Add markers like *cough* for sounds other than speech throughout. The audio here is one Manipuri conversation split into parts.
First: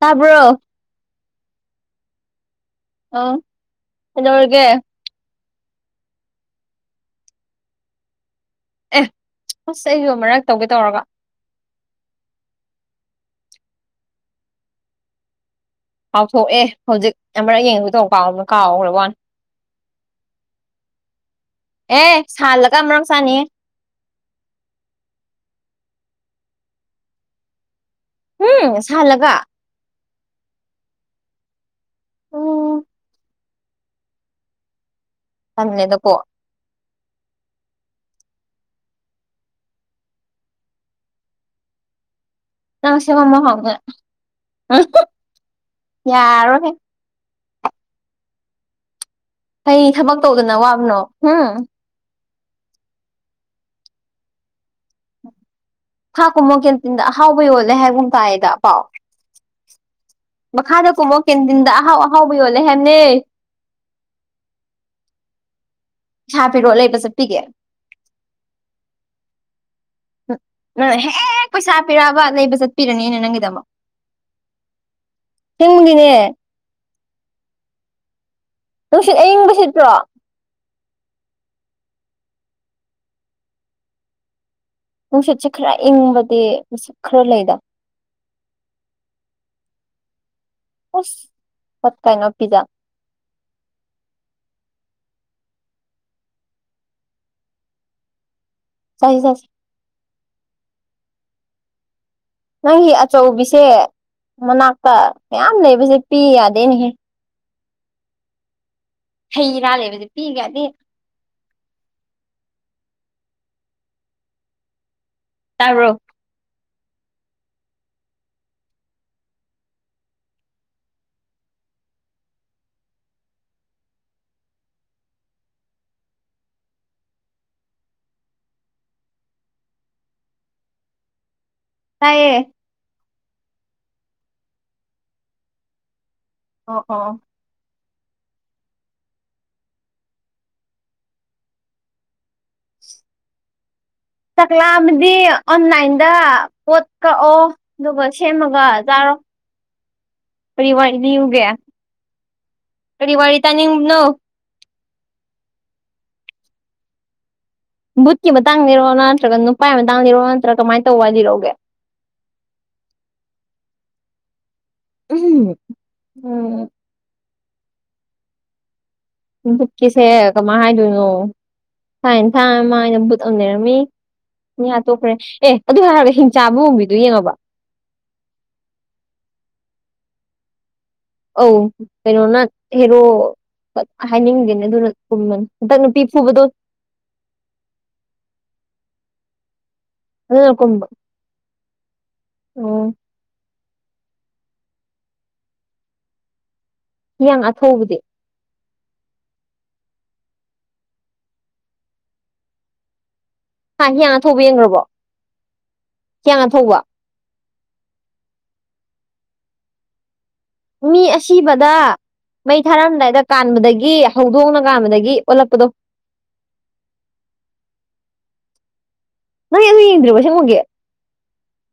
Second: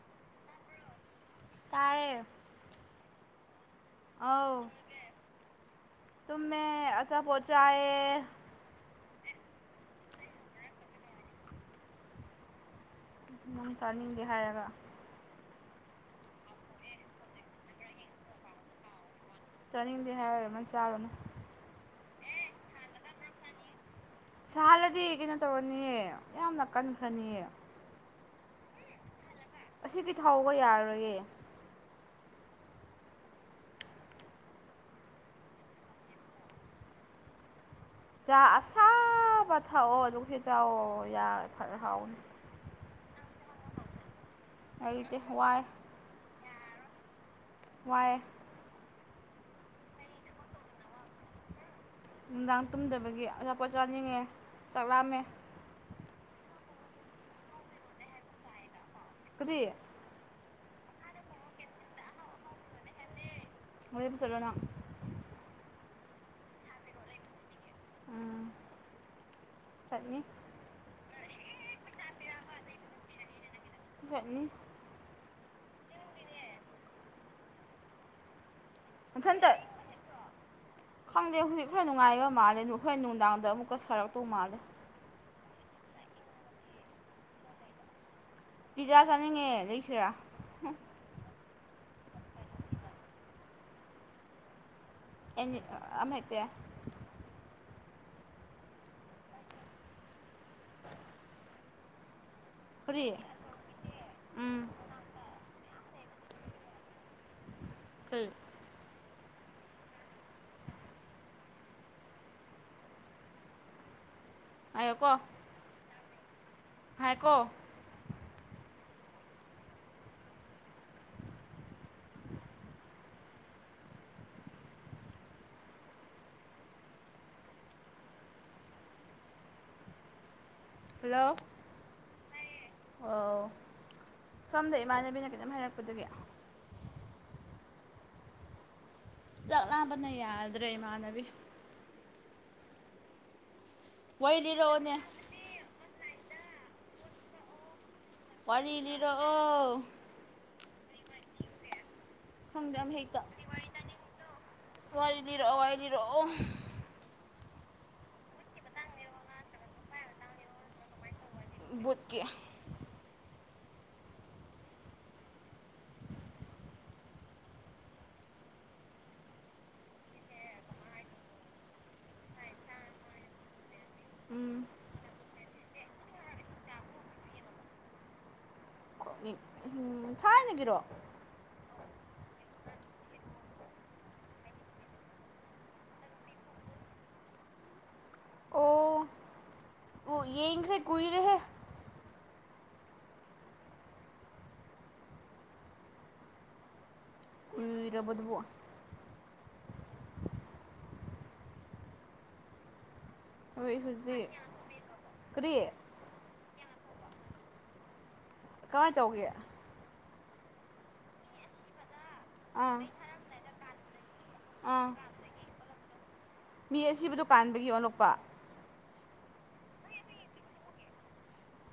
ꯇꯕ꯭ꯔꯣ ꯇꯥꯔ‌ꯦ ꯑ ꯆꯩꯅꯧꯔꯒ ꯇꯨꯝ ꯃ ꯑꯥ ꯄꯣꯆꯥꯑ ꯑꯦ ꯑꯁ ꯑꯩꯁꯨ ꯃꯔꯛ ꯇꯧꯒꯦ ꯇꯧꯔꯒ ꯃ ꯆꯅꯤꯗꯍꯒ ꯀꯥꯎꯊꯣꯛꯑꯦ ꯍꯧꯖꯤꯛ ꯑꯃꯔꯛ ꯌꯦꯡꯕꯗꯧ ꯀꯥꯎ ꯀꯥꯎꯈ꯭ꯔꯦꯕꯅꯤ ꯆꯥꯅꯤꯡꯗꯦ ꯍꯥꯏꯔꯔꯃꯅ ꯆꯥꯔꯨꯅꯨ ꯑꯦ ꯁꯥꯜꯂꯒ ꯑꯃꯝ ꯁꯥꯥꯅꯤꯌꯦ ꯁꯥꯍꯜꯂꯗꯤ ꯀꯩꯅꯣ ꯇꯧꯔꯅꯤꯌꯦ ꯌꯥꯝꯅ ꯀꯟꯈ꯭ꯔꯅꯤꯌꯦ ꯎꯝ ꯁꯥꯜꯂꯒ ꯑꯁꯤꯗꯤ ꯊꯧꯕ ꯌꯥꯔꯔꯣꯏꯌꯦꯦ ꯎꯝ ꯑꯦ ꯑꯗꯨ ꯄ ꯌꯥ ꯑꯁꯥꯕ ꯊꯥꯎꯑꯣ ꯑꯗꯨ ꯍꯦꯖꯑꯣ ꯌꯥ ꯊ ꯍꯥꯎꯅꯤ ꯅꯪ ꯁꯦꯝꯕ ꯍꯥꯎꯒ ꯂꯩꯇꯦ ꯋꯥꯏ ꯌꯥꯔꯣ ꯍ ꯋꯥꯏ ꯐꯩ ꯊꯕꯛ ꯇꯧꯗꯅ ꯋꯥꯕꯅꯣ ꯎꯝ ꯅꯨꯡꯗꯥꯡ ꯇꯨꯝꯗꯕꯒꯤ ꯑꯆꯥꯄꯣꯠ ꯆꯥꯅꯤꯡꯉꯦ ꯆꯥꯛꯂꯝꯛꯑꯝꯃꯦ ꯊꯥꯛ ꯀꯨꯝꯕ ꯀꯦꯟꯇꯤꯟꯗ ꯑꯍꯥꯎꯕ ꯌꯣꯜꯂꯦ ꯍꯥꯏꯒꯨꯝ ꯇꯥꯏꯗ ꯄꯥꯎ ꯐꯗꯤ ꯃꯈꯥꯗ ꯀꯨꯝꯃꯣ ꯀꯦꯟꯇꯤꯟꯗ ꯑꯍꯥꯎ ꯑꯍꯥꯎꯕ ꯌꯣꯜꯂꯦ ꯍꯥꯏꯦꯕꯅꯦ ꯎꯔꯤꯄꯤ ꯁꯂꯅ ꯍꯥꯄꯤꯤꯔꯣ ꯂꯩ ꯄꯁꯦ ꯄꯤꯒꯦ ꯎꯝ ꯆꯠꯅꯤ ꯎꯝꯪ ꯍꯦꯛ ꯄꯩꯁꯥ ꯄꯤꯔꯛꯑꯕ ꯂꯩꯕ ꯆꯠꯄꯤꯔꯅꯤꯅꯦ ꯅꯪꯒꯤꯗꯃꯛ ꯍꯥꯏꯅꯤ ꯇꯨꯡꯒꯤꯅꯦ ꯅꯨꯡꯁꯤꯠ ꯃꯊꯟꯇ ꯑꯏꯪꯕ ꯁꯤꯠꯇ꯭ꯔꯣ ꯈꯪꯗꯦ ꯍꯧꯖꯤꯛ ꯈꯔ ꯅꯨꯡꯉꯥꯏꯕ ꯃꯥꯜꯂꯦ ꯈꯈꯣꯏ ꯅꯨꯡꯗꯥꯡꯗ ꯑꯃꯨꯛꯀ ꯁꯔꯛꯇꯧ ꯃꯥꯜꯂꯦ ꯅꯨꯡꯁꯤꯠꯁꯦ ꯈꯔ ꯏꯪꯕꯗꯤ ꯃꯤꯅꯨꯡꯁꯠ ꯈꯔ ꯂꯩꯗ ꯄꯤꯖꯥ ꯆꯥꯅꯤꯡꯉꯦ ꯂꯩꯁꯤꯔꯥ ꯑꯣꯁ ꯐꯠ ꯀꯥꯏꯅ ꯄꯤꯖꯥ ꯑ ꯇ ꯆ ꯆꯁꯦ ꯅꯪꯒꯤ ꯀꯔꯤ ꯑꯆꯧꯕꯤꯁꯦ ꯎꯝ ꯃꯅꯥꯛꯇ ꯃꯌꯥꯝ ꯂꯩꯕꯁꯦ ꯄꯤ ꯌꯥꯗꯦꯅꯦꯍꯦ *inaudible* ꯍꯩꯔ ꯂꯩꯕꯗ ꯄꯤꯒꯔꯗꯤ ꯑꯡꯀꯣ ꯇꯥꯔꯣ ꯍꯥꯏꯀꯣ ꯍꯜꯂꯣ ꯇꯥꯏꯌꯦ ꯑꯣ ꯁꯣꯝꯗ ꯏꯃꯥꯟꯅꯕꯤꯅ ꯀꯈꯤꯇꯝ ꯍꯥꯏꯔꯛꯄꯗꯨꯒꯤ ꯑꯣ ꯑ ꯆꯥꯛꯂꯥꯝꯕꯅꯤ ꯌꯥꯗ꯭ꯔꯦ ꯏꯃꯥꯟꯅꯕꯤ ꯋꯥꯔꯤ ꯆꯥꯛꯂꯥ ꯂꯤꯔꯛꯑꯣꯅꯦ ꯑꯃꯥꯗꯤ ꯑꯣꯟꯂꯥꯏꯟꯗ ꯄꯣꯠ ꯀꯛꯑꯣ ꯑꯗꯨꯒꯥ ꯁꯦꯝꯃꯒ ꯋꯥꯔꯤ ꯆꯥꯔꯣ ꯂꯤꯔꯛꯑꯣ ꯀꯔꯤ ꯋꯥ ꯂꯤꯌꯨꯒꯦ ꯈꯪꯗꯦ ꯀꯔꯤ ꯋꯥꯂꯤ ꯇꯅꯤꯡꯕꯅ‌ꯣ ꯋꯥꯔꯤꯗꯤꯔꯛꯑꯣ ꯋꯥꯔꯤꯏꯗꯤꯔꯛꯑꯣ ꯕꯨꯠꯀꯤ ꯃꯇꯥꯡꯅꯤꯔꯣ ꯅꯠꯇ꯭ꯔꯒ ꯅꯨꯄꯥꯒꯤ ꯃꯇꯥꯡꯅꯤꯔꯣ ꯅꯠꯇ꯭ꯔꯒ ꯀꯃꯥꯏꯅ ꯇꯧꯕꯥ ꯂꯤꯔꯣ ꯚꯨꯠꯀꯤ ꯎꯝ ꯎꯝ ꯕꯨꯠꯀꯤꯁꯦ ꯀꯃꯥꯏꯅ ꯍꯥꯏꯗꯣꯏꯅꯣ ꯁꯥꯥꯏꯅ ꯊꯥ ꯃꯥꯩꯅ ꯕꯨꯠ ꯑꯃ ꯂꯩꯔꯝꯃꯤ ꯎꯝ ꯃꯤꯌꯥꯥ ꯇꯣꯛꯈ꯭ꯔꯦ ꯑꯦ ꯑꯗꯨ ꯍꯥꯏꯔꯕꯒ ꯍꯤꯡꯆꯥꯥꯕ ꯃꯨꯝꯕꯤꯗꯨ ꯌꯦꯡꯉꯣꯕ ꯎ ꯊꯥꯏꯅꯒꯤꯔꯣ ꯑ ꯀꯩꯅꯣꯅ ꯍꯦꯔꯣ ꯍꯥꯏꯅꯤꯡꯗꯦꯅꯦ ꯑꯗꯨꯅ ꯄꯨꯝꯕꯅꯤ ꯍꯟꯇ ꯅꯨꯄꯤ ꯐꯨꯕꯗꯣ ꯑꯣ ꯑꯣ ꯌꯦ ꯑꯗꯨꯅ ꯏꯁꯦ ꯀꯨꯏꯔꯦ ꯑꯣ ꯍꯤꯌꯥꯡ ꯑꯊꯧꯕꯗꯤ ꯎꯔꯕꯗꯕꯨ ꯍꯣꯏ ꯍꯥ ꯍꯤꯌꯥꯡꯅ ꯍꯧꯖꯤꯛ ꯊꯧꯕ ꯌꯦꯡꯈ꯭ꯔꯕꯣ ꯀꯔꯤ ꯍꯤꯌꯥꯡꯅ ꯊꯧꯕ ꯀꯃꯥꯏꯅ ꯇꯧꯒꯦ ꯃꯤ ꯑꯁꯤꯕꯗ ꯃꯩ ꯑꯥ ꯊꯥꯔꯝꯗꯥꯏꯗ ꯀꯥꯟꯕꯗꯒꯤ ꯍꯧꯗꯣꯡꯅ ꯑꯥ ꯀꯥꯟꯕꯗꯒꯤ ꯑꯣꯜꯂꯛꯄꯗꯣ ꯃꯤ ꯑꯁꯤꯕꯨꯗꯨ ꯀꯥꯟꯕꯒꯤ ꯑꯣꯂꯛꯄ ꯅꯣꯏ ꯑꯗꯨ ꯌꯦꯡꯗ꯭ꯔꯤꯕ ꯁꯦꯝꯃꯨꯒꯦ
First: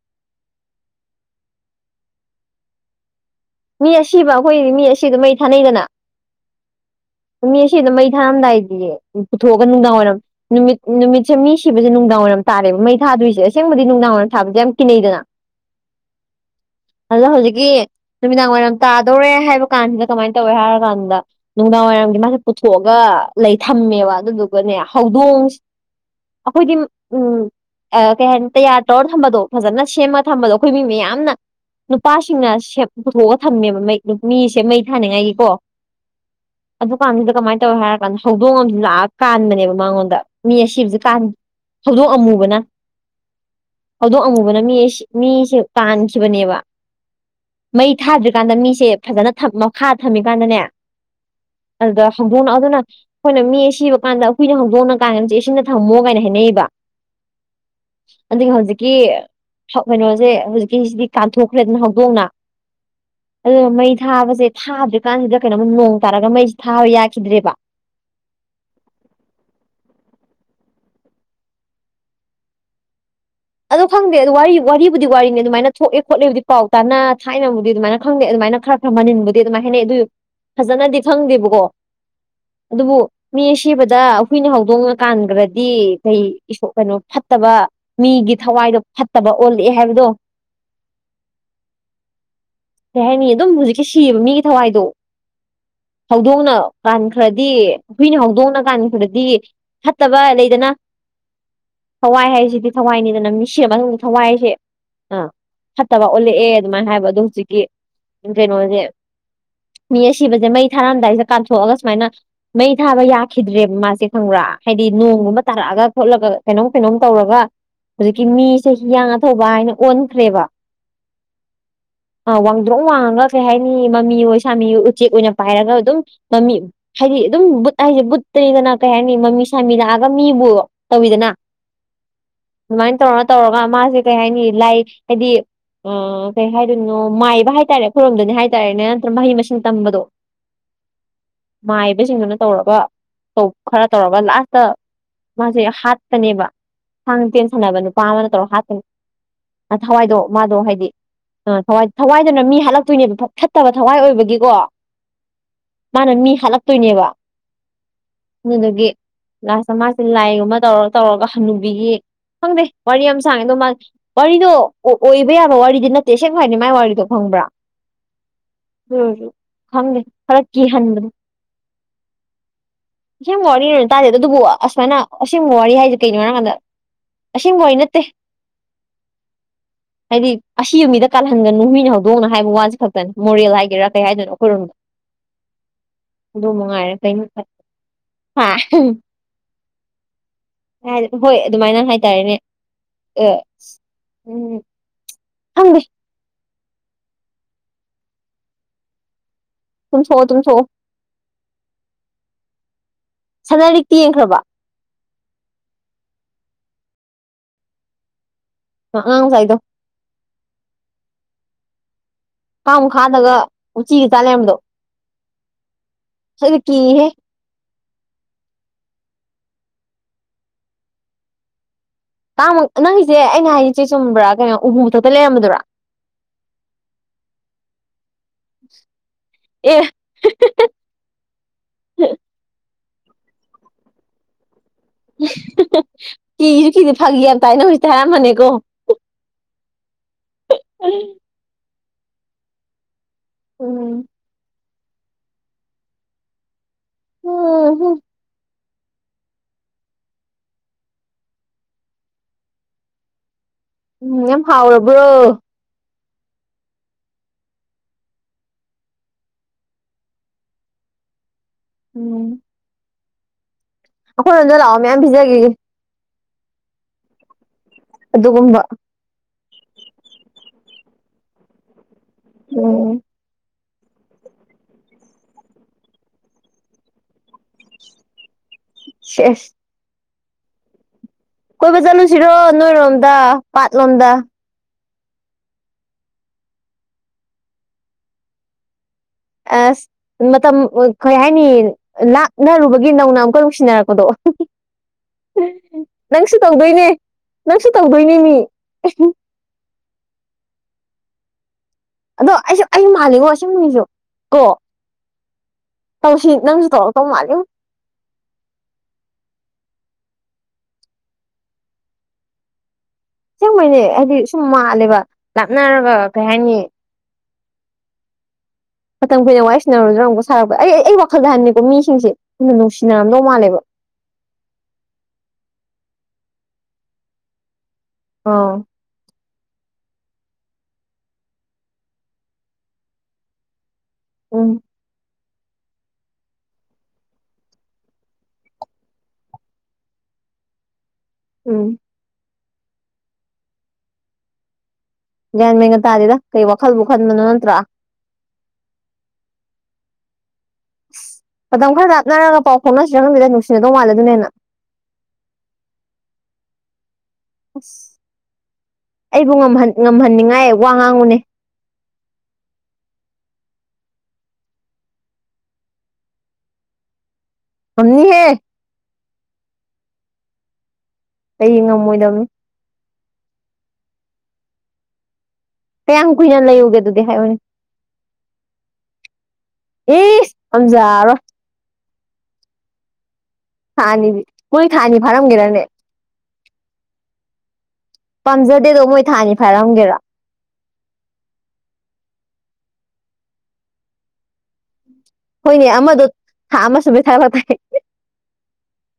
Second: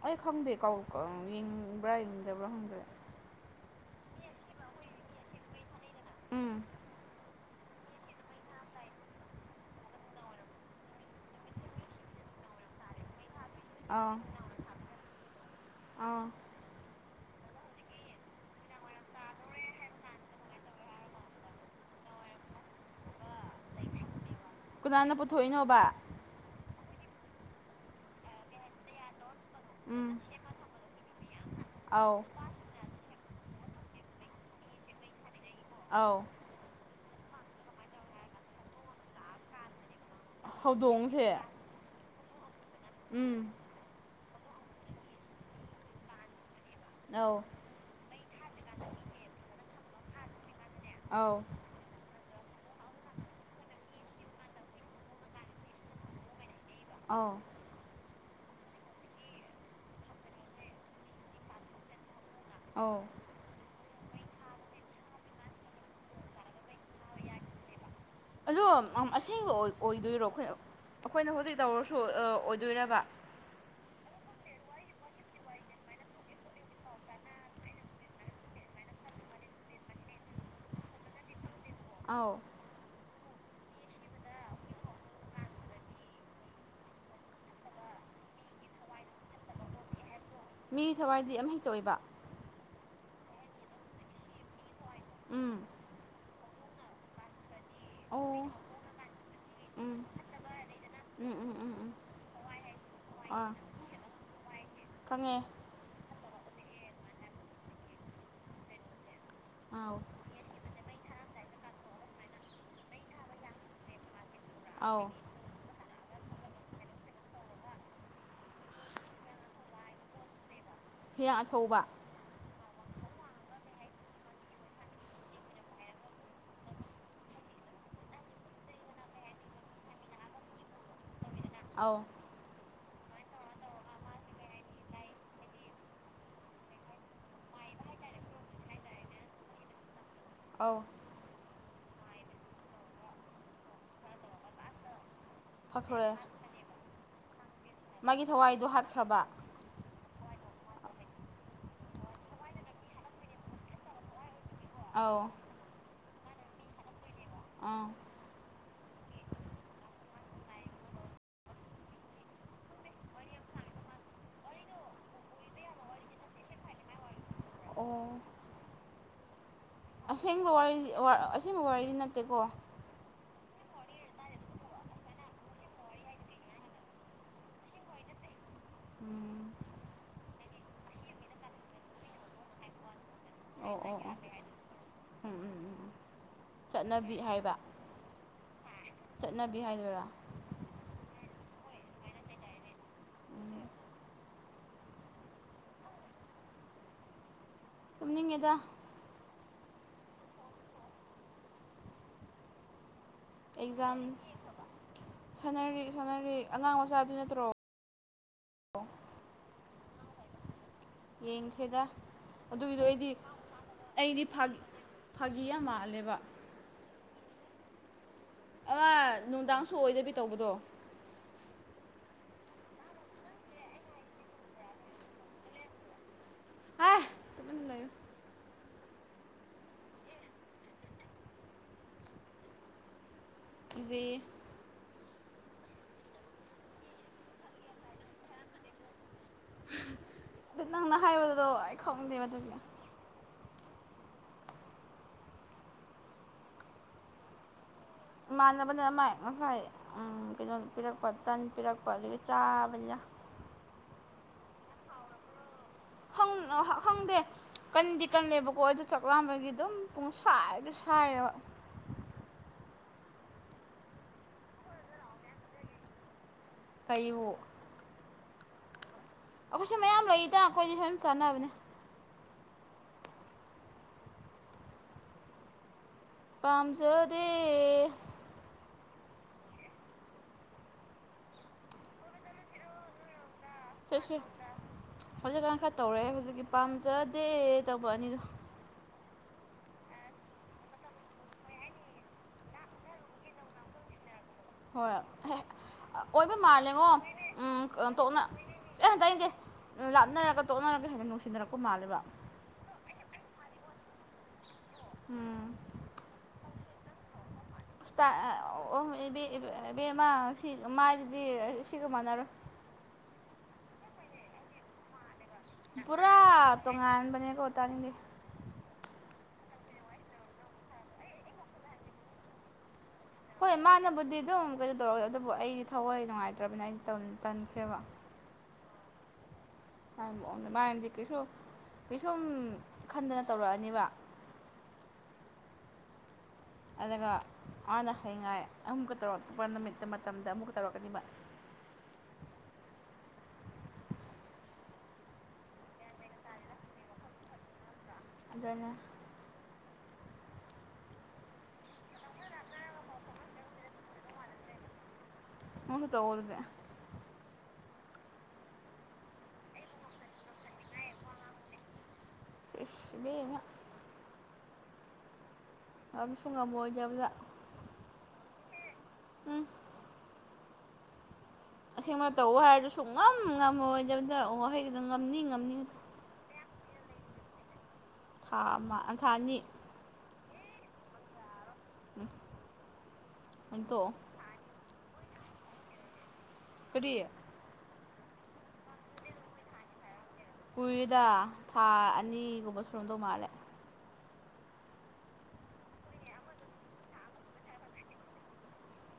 ꯑꯩ ꯈꯪꯗꯦ ꯀꯥꯎ ꯌꯦꯡꯕ꯭ꯔꯥ ꯌꯦꯡꯗꯕ꯭ꯔꯥ ꯍꯪꯗꯕ꯭ꯔꯥ ꯃꯤ ꯑꯁꯤꯕ ꯑꯩꯈꯣꯏꯗꯤ ꯃꯤ ꯑꯁꯤꯗꯣ ꯃꯩ ꯊꯥꯅꯩꯗꯅ ꯎꯝ ꯃꯤ ꯑꯁꯤ ꯑꯗꯨꯝ ꯃꯩ ꯊꯥꯔꯝꯗꯥꯏꯗꯤ ꯄꯨꯊꯣꯛꯑꯒ ꯅꯨꯡꯗꯥꯡ ꯋꯥꯏꯔꯝ ꯅꯨꯃꯤꯠ ꯅꯨꯃꯤꯠꯁꯦ ꯃꯤ ꯁꯤꯕꯁꯦ ꯅꯨꯡꯗꯥꯡ ꯃꯔꯝ ꯇꯥꯔꯦꯕ ꯃꯩ ꯊꯗꯣꯏꯁꯦ ꯑꯁꯦꯡꯕꯗꯤ ꯅꯨꯡꯗꯥꯡ ꯑꯥ ꯋꯥꯏꯔ ꯊꯥꯕꯁ ꯌꯥꯝ ꯀꯤꯟꯅꯩꯗꯅ ꯑꯥ ꯑꯗꯨꯗ ꯍꯧꯖꯤꯛꯀꯤ ꯅꯨꯃꯤꯗꯥꯡ ꯋꯥꯏꯔꯝ ꯇꯥꯗꯧꯔꯦ ꯍꯥꯏꯕ ꯀꯥꯟꯁꯤꯗ ꯀꯃꯥꯏꯅ ꯇꯧꯏꯦ ꯍꯥꯏꯔ ꯀꯥꯟꯗ ꯅꯨꯡꯗꯥꯡ ꯋꯥꯏꯔꯝꯒꯤ ꯃꯥꯁꯦ ꯄꯨꯊꯣꯛꯑꯒ ꯂꯩ ꯊꯝꯃꯦꯕ ꯑꯗꯨꯗꯨꯒꯅꯦ ꯀꯅꯥꯅ ꯍꯧꯗꯣꯡ ꯄꯨꯊꯣꯛꯏꯅꯣꯕ ꯑꯩꯈꯣꯏꯗꯤ ꯎꯝ ꯀꯩ ꯍꯥꯏꯅꯤ ꯇꯌꯥꯔ ꯇꯧꯔ ꯊꯝꯕꯗꯣ ꯐꯖꯅ ꯎꯝ ꯁꯦꯝꯃꯒ ꯊꯝꯕꯗꯣ ꯑꯩꯈꯣꯏ ꯃꯤ ꯃꯌꯥꯝꯅ ꯑꯧ ꯅꯨꯄꯥꯁꯤꯡꯅꯦ ꯄꯨꯊꯣꯛꯑ ꯊꯝꯃꯦꯕ ꯃꯩ ꯃꯤꯁꯦ ꯃꯩ ꯊꯥꯅꯤꯡꯉꯥꯏꯒꯤꯀꯣ ꯑꯥꯎ ꯗꯨꯀꯥꯟꯁꯤꯗ ꯀꯃꯥꯏꯅ ꯇꯧꯋꯦ ꯍꯥꯏꯔ ꯀꯥꯟꯗ ꯍꯧꯗꯣꯡ ꯑꯃꯁ ꯂꯥꯛꯑꯀ ꯀꯥꯟꯕꯅꯦꯕ ꯃꯉꯣꯟꯗ ꯃꯤ ꯑꯁꯤꯕꯕꯁꯤ ꯀꯥꯟ ꯍꯧꯗꯣꯡꯁꯦ ꯍꯧꯗꯣꯛꯑꯝꯃꯨꯕꯅ ꯎꯝ ꯍꯧꯗꯣꯛ ꯑꯃꯉꯨꯕꯅ ꯃꯤ ꯃꯤꯁꯦ ꯇꯥꯟꯈꯤꯕꯅꯦꯕ ꯑꯧ ꯃꯩ ꯊꯥꯗ꯭ꯔꯤꯀꯥꯟꯗ ꯃꯤꯁꯦ ꯐꯖꯅ ꯃꯈꯥ ꯊꯝꯃꯤꯀꯥꯟꯗꯅꯦ ꯑꯥꯎ ꯑꯗꯨꯗ ꯍꯧꯗꯣꯡꯅ ꯑꯗꯨꯅ ꯑꯩꯈꯣꯏꯅ ꯃꯤ ꯁꯤꯕ ꯀꯥꯟꯗ ꯑꯩꯨꯏꯅ ꯍꯧꯗꯣꯛꯅ ꯀꯥꯟꯗ ꯆꯦ ꯑꯁꯤꯗ ꯊꯝꯃꯣ ꯀꯥꯏꯅ ꯍꯥꯏꯅꯩꯕ ꯑ ꯑꯗꯒꯤ ꯍꯧꯖꯤꯛꯀꯤ ꯀꯩꯅꯣꯁꯦ ꯍꯧꯖꯤꯛꯀꯤ ꯁꯤꯗꯤ ꯀꯥꯟꯊꯣꯛꯈ꯭ꯔꯦ ꯑꯗꯨꯅ ꯍꯧꯗꯣꯡꯅ ꯑꯧ ꯑꯗꯣ ꯃꯩꯗ ꯊꯥꯕꯁꯦ ꯊꯥꯗ꯭ꯔꯤꯀꯥꯟꯁꯤꯗ ꯀꯩꯅꯣꯝ ꯅꯣꯡ ꯇꯥꯔꯒ ꯃꯩꯁꯦ ꯊꯥꯕ ꯌꯥꯈꯤꯗ꯭ꯔꯦꯕ ꯑꯗꯣ ꯑꯁꯦꯡꯕ ꯑꯣꯏꯗꯣꯏꯔꯣ ꯑꯩꯈꯣꯏ ꯑꯩꯈꯣꯏꯅ ꯍꯧꯖꯤꯛ ꯇꯧꯔꯁꯨ ꯑꯣꯏꯗꯣꯏꯔꯕ ꯑꯗꯣ ꯈꯪꯗꯦ ꯑꯗꯨ ꯋꯥꯔꯤꯔꯤꯕꯨꯕꯨꯗꯤ ꯋꯥꯔꯤꯅꯤ ꯑꯗꯨꯃꯥꯏꯅ ꯊꯣꯛꯑꯦ ꯈꯣꯠꯂꯦꯕꯨꯗꯤ ꯄꯥꯎ ꯇꯥꯅ ꯊꯥꯏꯅꯕꯕꯨꯗꯤ ꯑꯗꯨꯃꯥꯏꯅ ꯈꯪꯗꯦ ꯑꯗꯨꯃꯥꯏꯅ ꯃꯥꯏꯅ ꯈꯔ ꯈꯔ ꯃꯅꯤꯡꯟꯕꯗꯤ ꯑꯗꯨꯃꯥꯏ ꯍꯥꯏꯅꯩ ꯑꯗꯨ ꯐꯖꯅꯗꯤ ꯈꯪꯗꯦꯕꯀꯣ ꯑꯧ ꯑꯗꯨꯕꯨ ꯃꯤ ꯁꯤꯕꯗ ꯍꯨꯏꯅ ꯍꯧꯗꯣꯡꯅ ꯀꯥꯟꯈ꯭ꯔꯗꯤ ꯀꯩ ꯀꯩꯅꯣ ꯐꯠꯇꯕ ꯃꯤꯒꯤ ꯊꯋꯥꯏꯗꯣ ꯐꯠꯇꯕ ꯑꯣꯜꯂꯛꯑꯦ ꯍꯥꯏꯕꯗꯣ ꯃꯤꯒꯤ ꯊꯋꯥꯏꯗꯤ ꯑꯃꯍꯦꯛꯇ ꯑꯣꯏꯕ ꯀꯩ ꯍꯥꯏꯅꯤ ꯑꯗꯨꯝ ꯍꯧꯖꯤꯛꯀꯤ ꯁꯤꯌꯦꯕ ꯃꯤꯒꯤ ꯊꯋꯥꯏꯗꯣ ꯎꯝ ꯍꯧꯗꯣꯡꯅ ꯀꯥꯟꯈ꯭ꯔꯗꯤ ꯍꯨꯏꯅ ꯑꯣ ꯍꯧꯗꯣꯡꯅ ꯀꯥꯟꯈ꯭ꯔꯗꯤ ꯎꯝ ꯐꯠꯇꯕ ꯂꯩꯗꯅ ꯎꯝ ꯎꯝ ꯎꯝ ꯎꯝ ꯊꯋꯥꯏ ꯍꯥꯏꯁꯤꯗꯤ ꯊꯋꯥꯏꯅꯤꯗꯅ ꯑꯥ ꯃꯤꯁꯤ ꯑꯃꯛ ꯊꯋꯥꯏ ꯍꯥꯏꯁꯦ ꯑ ꯈꯪꯉꯦ ꯐꯠꯇꯕ ꯑꯣꯜꯂꯛꯑꯦ ꯑꯗꯨꯃꯥꯏꯅ ꯍꯥꯏꯕ ꯑꯗꯣ ꯍꯧꯖꯤꯛꯀꯤ ꯀꯩꯅꯣꯁꯦ ꯑꯥꯎ ꯃꯤ ꯑꯁꯤꯕꯁꯦ ꯃꯩ ꯊꯥꯔꯝꯗꯥꯏꯁꯦ ꯀꯥꯟꯊꯣꯛꯑꯒ ꯁꯨꯃꯥꯏꯅ ꯃꯩ ꯊꯥꯕ ꯌꯥꯈꯤꯗ꯭ꯔꯦꯕ ꯃꯥꯁꯦ ꯈꯪꯕ꯭ꯔꯥ ꯍꯥꯏꯗꯤ ꯑꯥꯎ ꯅꯣꯡꯒꯨꯝꯕ ꯇꯥꯔꯛꯑꯒ ꯈꯣꯠꯂꯒ ꯀꯩꯅꯣꯝ ꯀꯩꯅꯣꯝ ꯇꯧꯔꯒ ꯍꯧꯖꯤꯛꯀꯤ ꯃꯤꯁꯦ ꯍꯤꯌꯥꯡ ꯑꯊꯧꯕ ꯍꯥꯏꯅ ꯑꯣꯟꯈ꯭ꯔꯦꯕ ꯍꯦꯛ ꯑꯆꯧꯕ ꯑꯥ ꯋꯥꯡꯗ꯭ꯔꯣꯡ ꯋꯥꯡꯉꯒ ꯀꯩ ꯍꯥꯏꯅꯤ ꯃꯃꯤ ꯑꯣꯏꯣ ꯁꯥꯃꯤꯣ ꯎꯆꯦꯛ ꯑꯣꯏꯅ ꯄꯥꯏꯔꯒ ꯑꯗꯨꯝ ꯃꯃꯤ ꯍꯥꯏꯗꯤ ꯑꯗꯨꯝ ꯎꯝ ꯕꯨꯠ ꯍꯥꯏꯁꯦ ꯕꯨꯠꯇꯅꯤꯗꯅ ꯀꯩ ꯍꯥꯏꯅꯤ ꯃꯃꯤ ꯁꯥꯃꯤ ꯂꯥꯛꯑꯒ ꯃꯤꯕꯨ ꯇꯧꯋꯤꯗꯅ ꯑꯧ ꯑꯗꯨꯃꯥꯏꯅ ꯇꯧꯔ ꯇꯧꯔꯒ ꯃꯥꯁꯦ ꯀꯩ ꯍꯥꯏꯅꯤ ꯂꯥꯏ ꯍꯥꯏꯗꯤ ꯑ ꯀꯩ ꯍꯥꯏꯗꯣꯏꯅꯣ ꯃꯥꯏꯕ ꯍꯥꯏꯇꯥꯔꯦ ꯑꯩꯣꯏꯔꯣꯝꯗꯨꯅꯤ ꯍꯥꯏ ꯇꯔꯦꯅꯦ ꯅꯠꯇ꯭ꯔꯒ ꯃꯍꯩ ꯃꯁꯤꯡ ꯇꯝꯕꯗꯣ ꯑ ꯃꯥꯏꯕꯁꯤꯡꯗꯨꯅ ꯇꯧꯔꯒ ꯈꯔ ꯇꯧꯔꯒ ꯂꯥꯁꯇ ꯃꯥꯁꯦ ꯍꯥꯠꯈ꯭ꯔꯦ ꯍꯥꯄꯅꯦꯕ ꯍꯥꯡ ꯇꯦꯟ ꯁꯥꯟꯅꯕ ꯅꯨꯄꯥ ꯃꯥꯒꯤ ꯑꯃꯅ ꯇꯧꯔꯣ ꯊꯋꯥꯏꯗꯣ ꯍꯥꯠꯇꯅꯤ ꯍꯥꯠꯈ꯭ꯔꯕ ꯊꯋꯥꯏꯗꯣ ꯃꯥꯗꯣ ꯍꯥꯏꯗꯤ ꯊꯋꯥꯏ ꯊꯋꯥꯏꯗꯨꯅ ꯃꯤ ꯍꯥꯜꯂꯛꯇꯣꯏꯅꯦꯕ ꯐꯠꯇꯕ ꯊꯋꯥꯏ ꯑꯣꯏꯕꯒꯤꯀꯣ ꯑꯥꯎ ꯃꯥꯅ ꯃꯤ ꯍꯥꯠꯂꯛꯇꯣꯏꯅꯦꯕ ꯑꯗꯨꯗꯒꯤ ꯂꯥꯁꯇ ꯃꯥꯁꯦ ꯂꯥꯏꯒꯨꯝꯕ ꯇꯧꯔ ꯇꯧꯔꯒ ꯍꯅꯨꯕꯤꯒꯤ ꯈꯪꯗꯦ ꯋꯥꯔꯤ ꯌꯥꯝ ꯁꯥꯡꯉꯦ ꯑꯗꯣ ꯃꯥ ꯋꯥꯔꯤꯗꯣ ꯑꯣꯏꯕ ꯌꯥꯕ ꯋꯥꯔꯤꯗꯤ ꯅꯠꯇꯦ ꯁꯦꯡꯅ ꯍꯥꯏꯅꯤ ꯃꯥꯏ ꯋꯥꯔꯤꯗꯣ ꯈꯪꯕ꯭ꯔꯥ ꯑꯣ ꯍꯝꯝ ꯑꯁꯦꯡꯕ ꯋꯥꯔꯤꯗꯤ ꯑꯁꯦꯡꯕ ꯋꯥꯔꯤꯗꯤ ꯅꯠꯇꯦꯀꯣ ꯑꯁꯦꯡꯕ ꯋꯥꯔꯤ ꯂꯅ ꯇꯥꯗꯦꯗ ꯑꯗꯨꯕꯨ ꯑꯁꯨꯃꯥꯏꯅ ꯑꯁꯦꯡꯕ ꯋꯥꯔꯤ ꯍꯥꯏꯁꯦ ꯀꯩꯅꯣ ꯍꯥꯏꯔꯀꯥꯟꯗ ꯑꯁꯤꯁꯦꯡꯕꯣꯏ ꯅꯠꯇꯦ ꯎꯝ ꯍꯥꯏꯗꯤ ꯑꯁꯤ ꯌ ꯃꯤꯗ ꯀꯥꯜꯍꯟꯒꯅꯨ ꯃꯤꯅ ꯍꯧꯗꯣꯡꯅ ꯍꯥꯏꯕ ꯋꯥꯁ ꯈꯛꯇꯅꯤ ꯃꯣꯔꯦꯜ ꯑꯣ ꯍꯥꯏꯒꯦꯔꯥ ꯑꯣ ꯀꯩ ꯑꯣ ꯍꯥꯏꯗꯣꯏꯅꯣ ꯑꯩꯈꯣꯏꯔꯣꯝꯗ ꯎꯝ ꯎꯝ ꯎꯝ ꯎꯝ ꯑꯗꯨ ꯅꯨꯡꯉꯥꯏꯔꯦ ꯆꯠꯅꯕꯤ ꯀꯩꯅꯩꯅꯣ ꯍꯥꯏꯕ ꯍꯥ ꯆꯠꯅꯕꯤ ꯍꯥꯏꯗꯣꯏꯔꯥ ꯍꯣꯏ ꯑꯗꯨꯃꯥꯏꯅ ꯍꯥꯏꯇꯥꯔꯦꯅꯦ ꯎꯝ ꯎꯝ ꯑꯗ ꯇꯨꯝꯅꯤꯡꯉꯤꯗ ꯊꯝ ꯁꯣ ꯇꯝ ꯁꯣ ꯑꯦꯛꯖꯥꯝꯅꯔꯤ ꯁꯥꯟꯅꯔꯤ ꯑꯉꯥꯡ ꯃꯆꯥꯗꯨ ꯅꯠꯇ꯭ꯔꯣ ꯑꯥ ꯁꯥꯏꯗꯣ ꯌꯦꯡꯈꯦꯗ ꯀꯥꯡ ꯈꯥꯗꯒ ꯎ ꯎꯆꯤꯒ ꯇꯥꯜ ꯂꯩꯔꯝꯕꯗꯣ ꯐꯥꯒꯤ ꯐꯥꯒꯤ ꯌꯥꯝ ꯃꯥꯜꯂꯦꯕ ꯑꯩꯗꯤ ꯀꯤꯍꯦ ꯑ ꯅꯨꯡꯗꯥꯡꯁꯨ ꯑꯣꯏꯗꯕꯤ ꯇꯧꯕꯗꯣ ꯇꯥꯃ ꯅꯪꯒꯤꯁꯦ ꯑꯩꯅ ꯍꯥꯏꯆꯦ ꯆꯨꯝꯕ꯭ꯔꯥ ꯀꯩꯅꯣ ꯎꯕꯨ ꯈ ꯈꯛꯇ ꯂꯩꯔꯝꯕꯗꯨꯔꯥ ꯍꯥꯏ ꯇꯨꯃꯤꯟꯅ ꯂꯩꯌꯨ *inaudible* ꯑꯦ ꯀꯤꯖꯩꯌꯦ ꯀꯤꯁꯨ ꯀꯤꯗꯤꯦ ꯐꯥꯒꯤ ꯌꯥꯝ ꯇꯥꯏꯅ ꯍꯧꯖꯤꯛꯇ ꯍꯥꯏꯔꯃꯅꯤꯀꯣ ꯑꯗꯨ ꯅꯪꯅ ꯍꯥꯏꯕꯗꯨꯗꯣ ꯑꯩ ꯈꯪꯗꯦꯕ ꯑꯗꯨꯅꯦ ꯎꯝ ꯎꯝꯝ ꯏꯃꯥꯟꯅꯕꯅ ꯑꯃꯥꯏ ꯉꯁꯥꯏ ꯎ ꯀꯩꯅꯣ ꯄꯤꯔꯛꯄ ꯇꯟ ꯄꯤꯔꯛꯄ ꯑꯗꯒꯤ ꯆꯥꯕꯅ ꯎꯝ ꯌꯥꯝ ꯍꯥꯎꯔꯕ꯭ꯔꯣ ꯈꯪꯗꯦ ꯀꯟꯗꯤ ꯀꯜꯂꯦꯕꯀꯣ ꯑꯗꯨꯗ ꯆꯥꯛꯂꯥꯝꯕꯒꯤ ꯑꯗꯨꯝ ꯄꯨꯡ ꯁꯥꯏꯗ ꯁꯥꯏꯔꯦꯕ ꯎꯝ ꯑꯩꯈꯣꯏꯔꯣꯝꯗ ꯂꯥꯛꯑꯣ ꯃꯌꯥꯝ ꯄꯤꯖꯈꯤꯒꯦ ꯀꯩꯕꯨ ꯑꯗꯨꯒꯨꯝꯕ ꯑꯩꯈꯣꯏꯁꯨ ꯃꯌꯥꯝ ꯂꯔꯤꯗ ꯑꯩꯈꯣꯏꯗꯤ ꯁꯨꯝ ꯆꯥꯟꯅꯕꯅꯦ ꯑꯣꯝ ꯄꯥꯝꯖꯗ ꯑꯁ ꯀꯣꯏꯕ ꯆꯠꯂꯨꯁꯤꯔꯣ ꯅꯣꯏꯔꯣꯝꯗ ꯄꯥꯠꯂꯣꯝꯗ ꯆꯠꯁꯦ ꯍꯧꯖꯤꯛꯀꯥꯟ ꯈꯔ ꯇꯧꯔꯛꯑꯦ ꯍꯧꯖꯤꯛꯀꯤ ꯄꯥꯝꯖꯗꯦ ꯇꯧꯕ ꯑꯅꯤꯗꯣ ꯑꯁ ꯃꯇꯝ ꯀꯩ ꯍꯥꯏꯅꯤ ꯂꯥꯛꯅꯔꯨꯕꯒꯤ ꯅꯧꯅ ꯑꯃꯨꯛꯀ ꯅꯨꯡꯁꯤꯟꯅꯔꯛꯄꯗꯣ ꯑꯣ ꯍꯣꯏ ꯑꯣꯏꯕ ꯇꯧꯗꯣꯏꯅꯦ ꯃꯥꯜꯂꯦꯉꯣ ꯅꯪꯁꯨ ꯎꯝ ꯇꯧꯗꯣꯏꯅꯦ ꯇꯣꯛꯅ ꯃꯤ ꯑꯦꯟꯇꯩꯅꯗꯦ ꯂꯥꯞꯅꯔꯒ ꯇꯣꯛꯅꯔꯒ ꯍꯦꯟꯅ ꯅꯨꯡꯁꯤ ꯑꯗꯣ ꯑꯩꯁꯨ ꯑꯩꯁꯨ ꯃꯥꯜꯂꯤꯉꯣ ꯏꯅꯤꯁꯨ ꯀꯣ ꯎꯝ ꯇꯧ ꯁꯤ ꯏ ꯅꯝꯁꯨ ꯇꯧ ꯇꯧ ꯃꯥꯜ ꯃꯥꯗꯨꯗꯤ ꯁꯤꯒ ꯃꯥꯟꯅꯔꯣꯏ *inaudible* ꯁꯨꯝꯥꯏꯅꯦ ꯍꯥꯏꯗꯤ ꯁꯨꯝ ꯃꯥꯜꯂꯦꯕ ꯂꯥꯞꯅꯔꯒ ꯀꯩ ꯍꯥꯏꯅꯤ ꯇꯥꯡꯦ ꯃꯇꯝ ꯀꯨꯏꯅ ꯋꯥ ꯋꯥꯔꯤꯏ ꯁꯤꯟꯅꯔꯨꯗ꯭ꯔꯥ ꯑꯃꯨꯛ ꯁꯥꯔꯛꯄ ꯑꯩ ꯋꯥꯈꯜꯗ ꯍꯅꯤꯀꯣ ꯃꯤꯁꯤꯡꯁꯦ ꯌꯥꯝꯟꯅ ꯅꯨꯡꯁꯤ ꯍꯣꯏ ꯃꯥꯅꯕꯨꯗꯤ ꯑꯗꯨꯝ ꯀꯩꯅꯣ ꯇꯧꯔꯒꯦ ꯑꯗꯨꯕꯨ ꯑꯩꯗꯤ ꯊꯑꯣꯏ ꯅꯨꯡꯉꯥꯏꯇ꯭ꯔꯅꯤꯅ ꯑꯩꯗꯤ ꯇꯟꯈ꯭ꯔꯦꯕ ꯑ ꯃꯑꯣꯡꯗ ꯃꯌꯥꯝꯁꯦ ꯀꯩꯁꯨ ꯀꯩꯁꯨꯝ ꯈꯟꯗꯅ ꯇꯧꯔꯛꯑꯅꯤꯕ ꯎꯝ ꯑꯗꯨꯒ ꯍꯥꯟꯅ ꯍꯥꯏꯌꯦꯉꯥꯏ ꯑꯃꯨꯛꯀ ꯇꯧꯔꯛꯄ ꯅꯨꯃꯤꯠꯇ ꯃꯇꯝꯗ ꯑꯃꯨꯛꯀ ꯇꯧꯔꯛꯀꯅꯤꯕ ꯎꯝ ꯒ꯭ꯌꯥꯟ ꯃꯦꯟꯅ ꯇꯥꯔꯦꯗ ꯀꯩ ꯋꯥꯈꯜꯕꯨ ꯈꯟꯕꯅꯣ ꯅꯠꯇ꯭ꯔꯥ ꯑꯗꯨꯗꯅ ꯑꯁ ꯃꯇꯝ ꯈꯔ ꯂꯥꯞꯅꯔꯒ ꯄꯥꯎ ꯐꯥꯎꯅꯁꯤꯔꯒꯃꯤꯗ ꯅꯨꯡꯁꯤꯅꯗꯧ ꯃꯥꯜꯂꯦ ꯑꯗꯨꯅꯦ ꯍꯦꯟꯅ ꯎꯅ ꯇꯧꯕꯔꯗ ꯑꯁ ꯑꯩꯕꯨ ꯉꯍ ꯉꯝꯍꯟꯅꯤꯡꯉꯥꯏ ꯋꯥ ꯉꯥꯡꯉꯨꯅꯦ *inaudible* ꯃꯝ ꯁꯣꯡꯥ ꯑꯩ ꯌꯥꯕꯖ ꯁꯝꯅꯤ ꯍꯦ ꯎꯝ ꯑꯩ ꯑꯁꯦꯡꯕ ꯉꯝꯃꯣꯏꯗꯕꯅꯤ ꯇꯧ ꯍꯥꯏꯔꯁꯨ ꯁꯨꯡꯉꯝ ꯉꯝꯃꯣꯏꯗꯕꯗ ꯋꯥꯍꯩꯗ ꯉꯝꯅꯤ ꯉꯝꯅꯤ ꯀꯌꯥꯝ ꯀꯨꯏꯅ ꯂꯩꯌꯨꯒꯦ ꯑꯗꯨꯗꯤ ꯍꯥꯏꯌꯅꯦ ꯊꯥ ꯑꯃ ꯊꯥ ꯑꯅꯤ ꯑꯝꯖꯥꯔꯣ ꯎꯝ ꯊꯥꯅꯤꯗꯤ ꯃꯣꯏ ꯊꯥꯅꯤ ꯐꯥꯔꯝꯒꯦꯔꯅꯦ ꯀꯔꯤ ꯄꯥꯝꯖꯗꯦꯗꯣ ꯃꯣꯏ ꯊꯥꯅꯤ ꯐꯥꯏꯔꯝꯒꯦꯔꯥ ꯀꯨꯏꯗ ꯊꯥ ꯑꯅꯤꯒꯨꯝꯕ ꯁꯨꯔꯣꯝꯗꯧ ꯃꯥꯜꯂꯦ ꯍꯣꯏꯅꯦ ꯑꯃꯗ ꯊꯥ ꯑꯃꯁ ꯁ ꯃꯩ ꯊꯥꯕ ꯊꯥꯏ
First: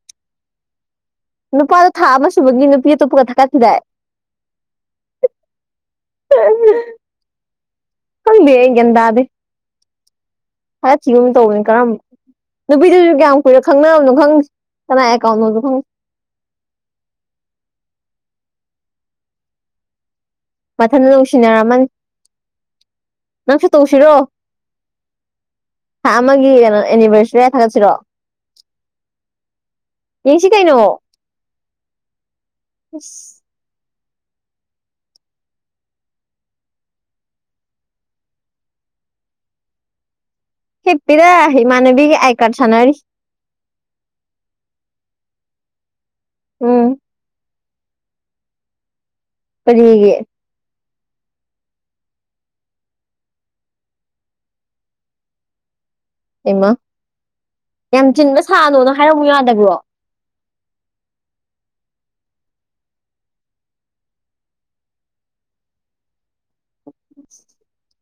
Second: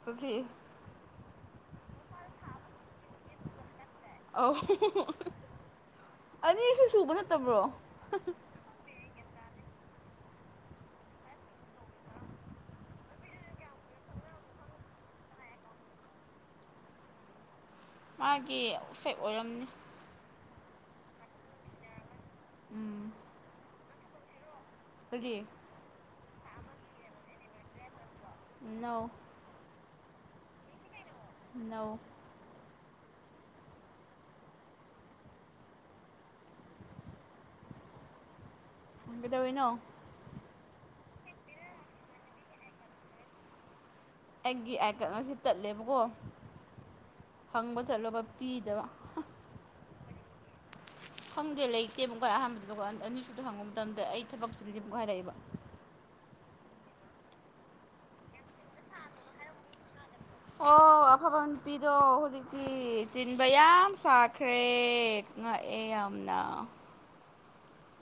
ꯐꯔꯤ ꯅꯨꯄꯥꯗꯣ ꯊꯥ ꯑꯃ ꯁꯨꯕꯒꯤ ꯅꯨꯄꯤ ꯑꯇꯣꯞꯄꯀ ꯊꯛꯀꯥ ꯊꯤꯔꯛꯑ ꯑꯁꯨ ꯁꯨꯕ ꯅꯠꯇꯕ꯭ꯔꯣ ꯈꯪꯗ ꯑꯩ ꯒꯌꯥꯟ ꯇꯥꯗꯦ ꯈꯔ ꯊꯤꯒꯨꯝ ꯇꯧꯕꯅꯤ ꯀꯔꯝꯕ ꯅꯨꯄꯤꯗꯨꯁꯨ ꯀꯌꯥꯝ ꯀꯨꯏꯔꯦ ꯈꯪꯅꯔꯕꯅꯣ ꯈꯪꯗꯦ ꯀꯅꯥ ꯑꯦꯀꯥꯎꯟꯣꯗ ꯈꯪꯗ *inaudible* ꯃꯥꯒꯤ ꯏꯐꯦꯛ ꯑꯣꯏꯔꯝꯅꯤ ꯃꯊꯟꯇ ꯅꯨꯡꯁꯤꯅꯔꯝꯃꯅꯤ ꯅꯪꯁꯨ ꯇꯧꯁꯤꯔꯣ ꯍꯧꯗꯤ ꯊꯥ ꯑꯃꯒꯤ ꯀꯩꯅꯣ ꯑꯦꯅꯤꯚꯔꯁꯔꯤ ꯍꯥꯏ ꯊꯥꯒꯠꯁꯤꯔꯣ *inaudible* ꯌꯦꯡꯁꯤ ꯀꯩꯅꯣ ꯅꯧ ꯑꯁ ꯀꯩꯗꯧꯔꯤꯅꯣ ꯍꯦꯞꯄꯤꯗ ꯃꯥꯟꯕꯤ ꯑꯏ ꯀꯥꯠ ꯁꯅꯔꯤ ꯑꯩꯒꯤ ꯑꯥꯏꯇꯠ ꯑꯁꯤ ꯇꯠꯂꯦꯕꯀꯣ ꯎꯝ ꯍꯪꯕ ꯆꯠꯂꯨꯕ ꯄꯤꯗꯕ ꯀꯔꯤꯒꯤ ꯈꯪꯗ꯭ꯔꯦ ꯂꯩꯇꯦ ꯑꯃꯨꯛꯀꯥꯏ ꯑꯍꯥꯟꯕꯗ ꯑꯅꯤꯁꯨꯗ ꯍꯪꯕ ꯃꯇꯝꯗ ꯑꯩ ꯊꯕꯛꯁꯨꯗꯤ ꯑꯃꯨꯛ ꯍꯥꯏꯔꯛꯑꯦꯕ ꯏꯃ ꯌꯥꯝ ꯆꯤꯟꯕ ꯁꯥꯅꯣꯅ ꯍꯥꯏꯔꯝꯨ ꯌꯥꯗꯕ꯭ꯔꯣ ꯑꯣ ꯑꯐꯕ ꯅꯨꯄꯤꯗꯣ ꯍꯧꯖꯤꯛꯇꯤ ꯆꯤꯟꯕ ꯌꯥꯝ ꯁꯥꯈ꯭ꯔꯦ ꯉꯛꯑꯦ ꯌꯥꯝꯅ *inaudible*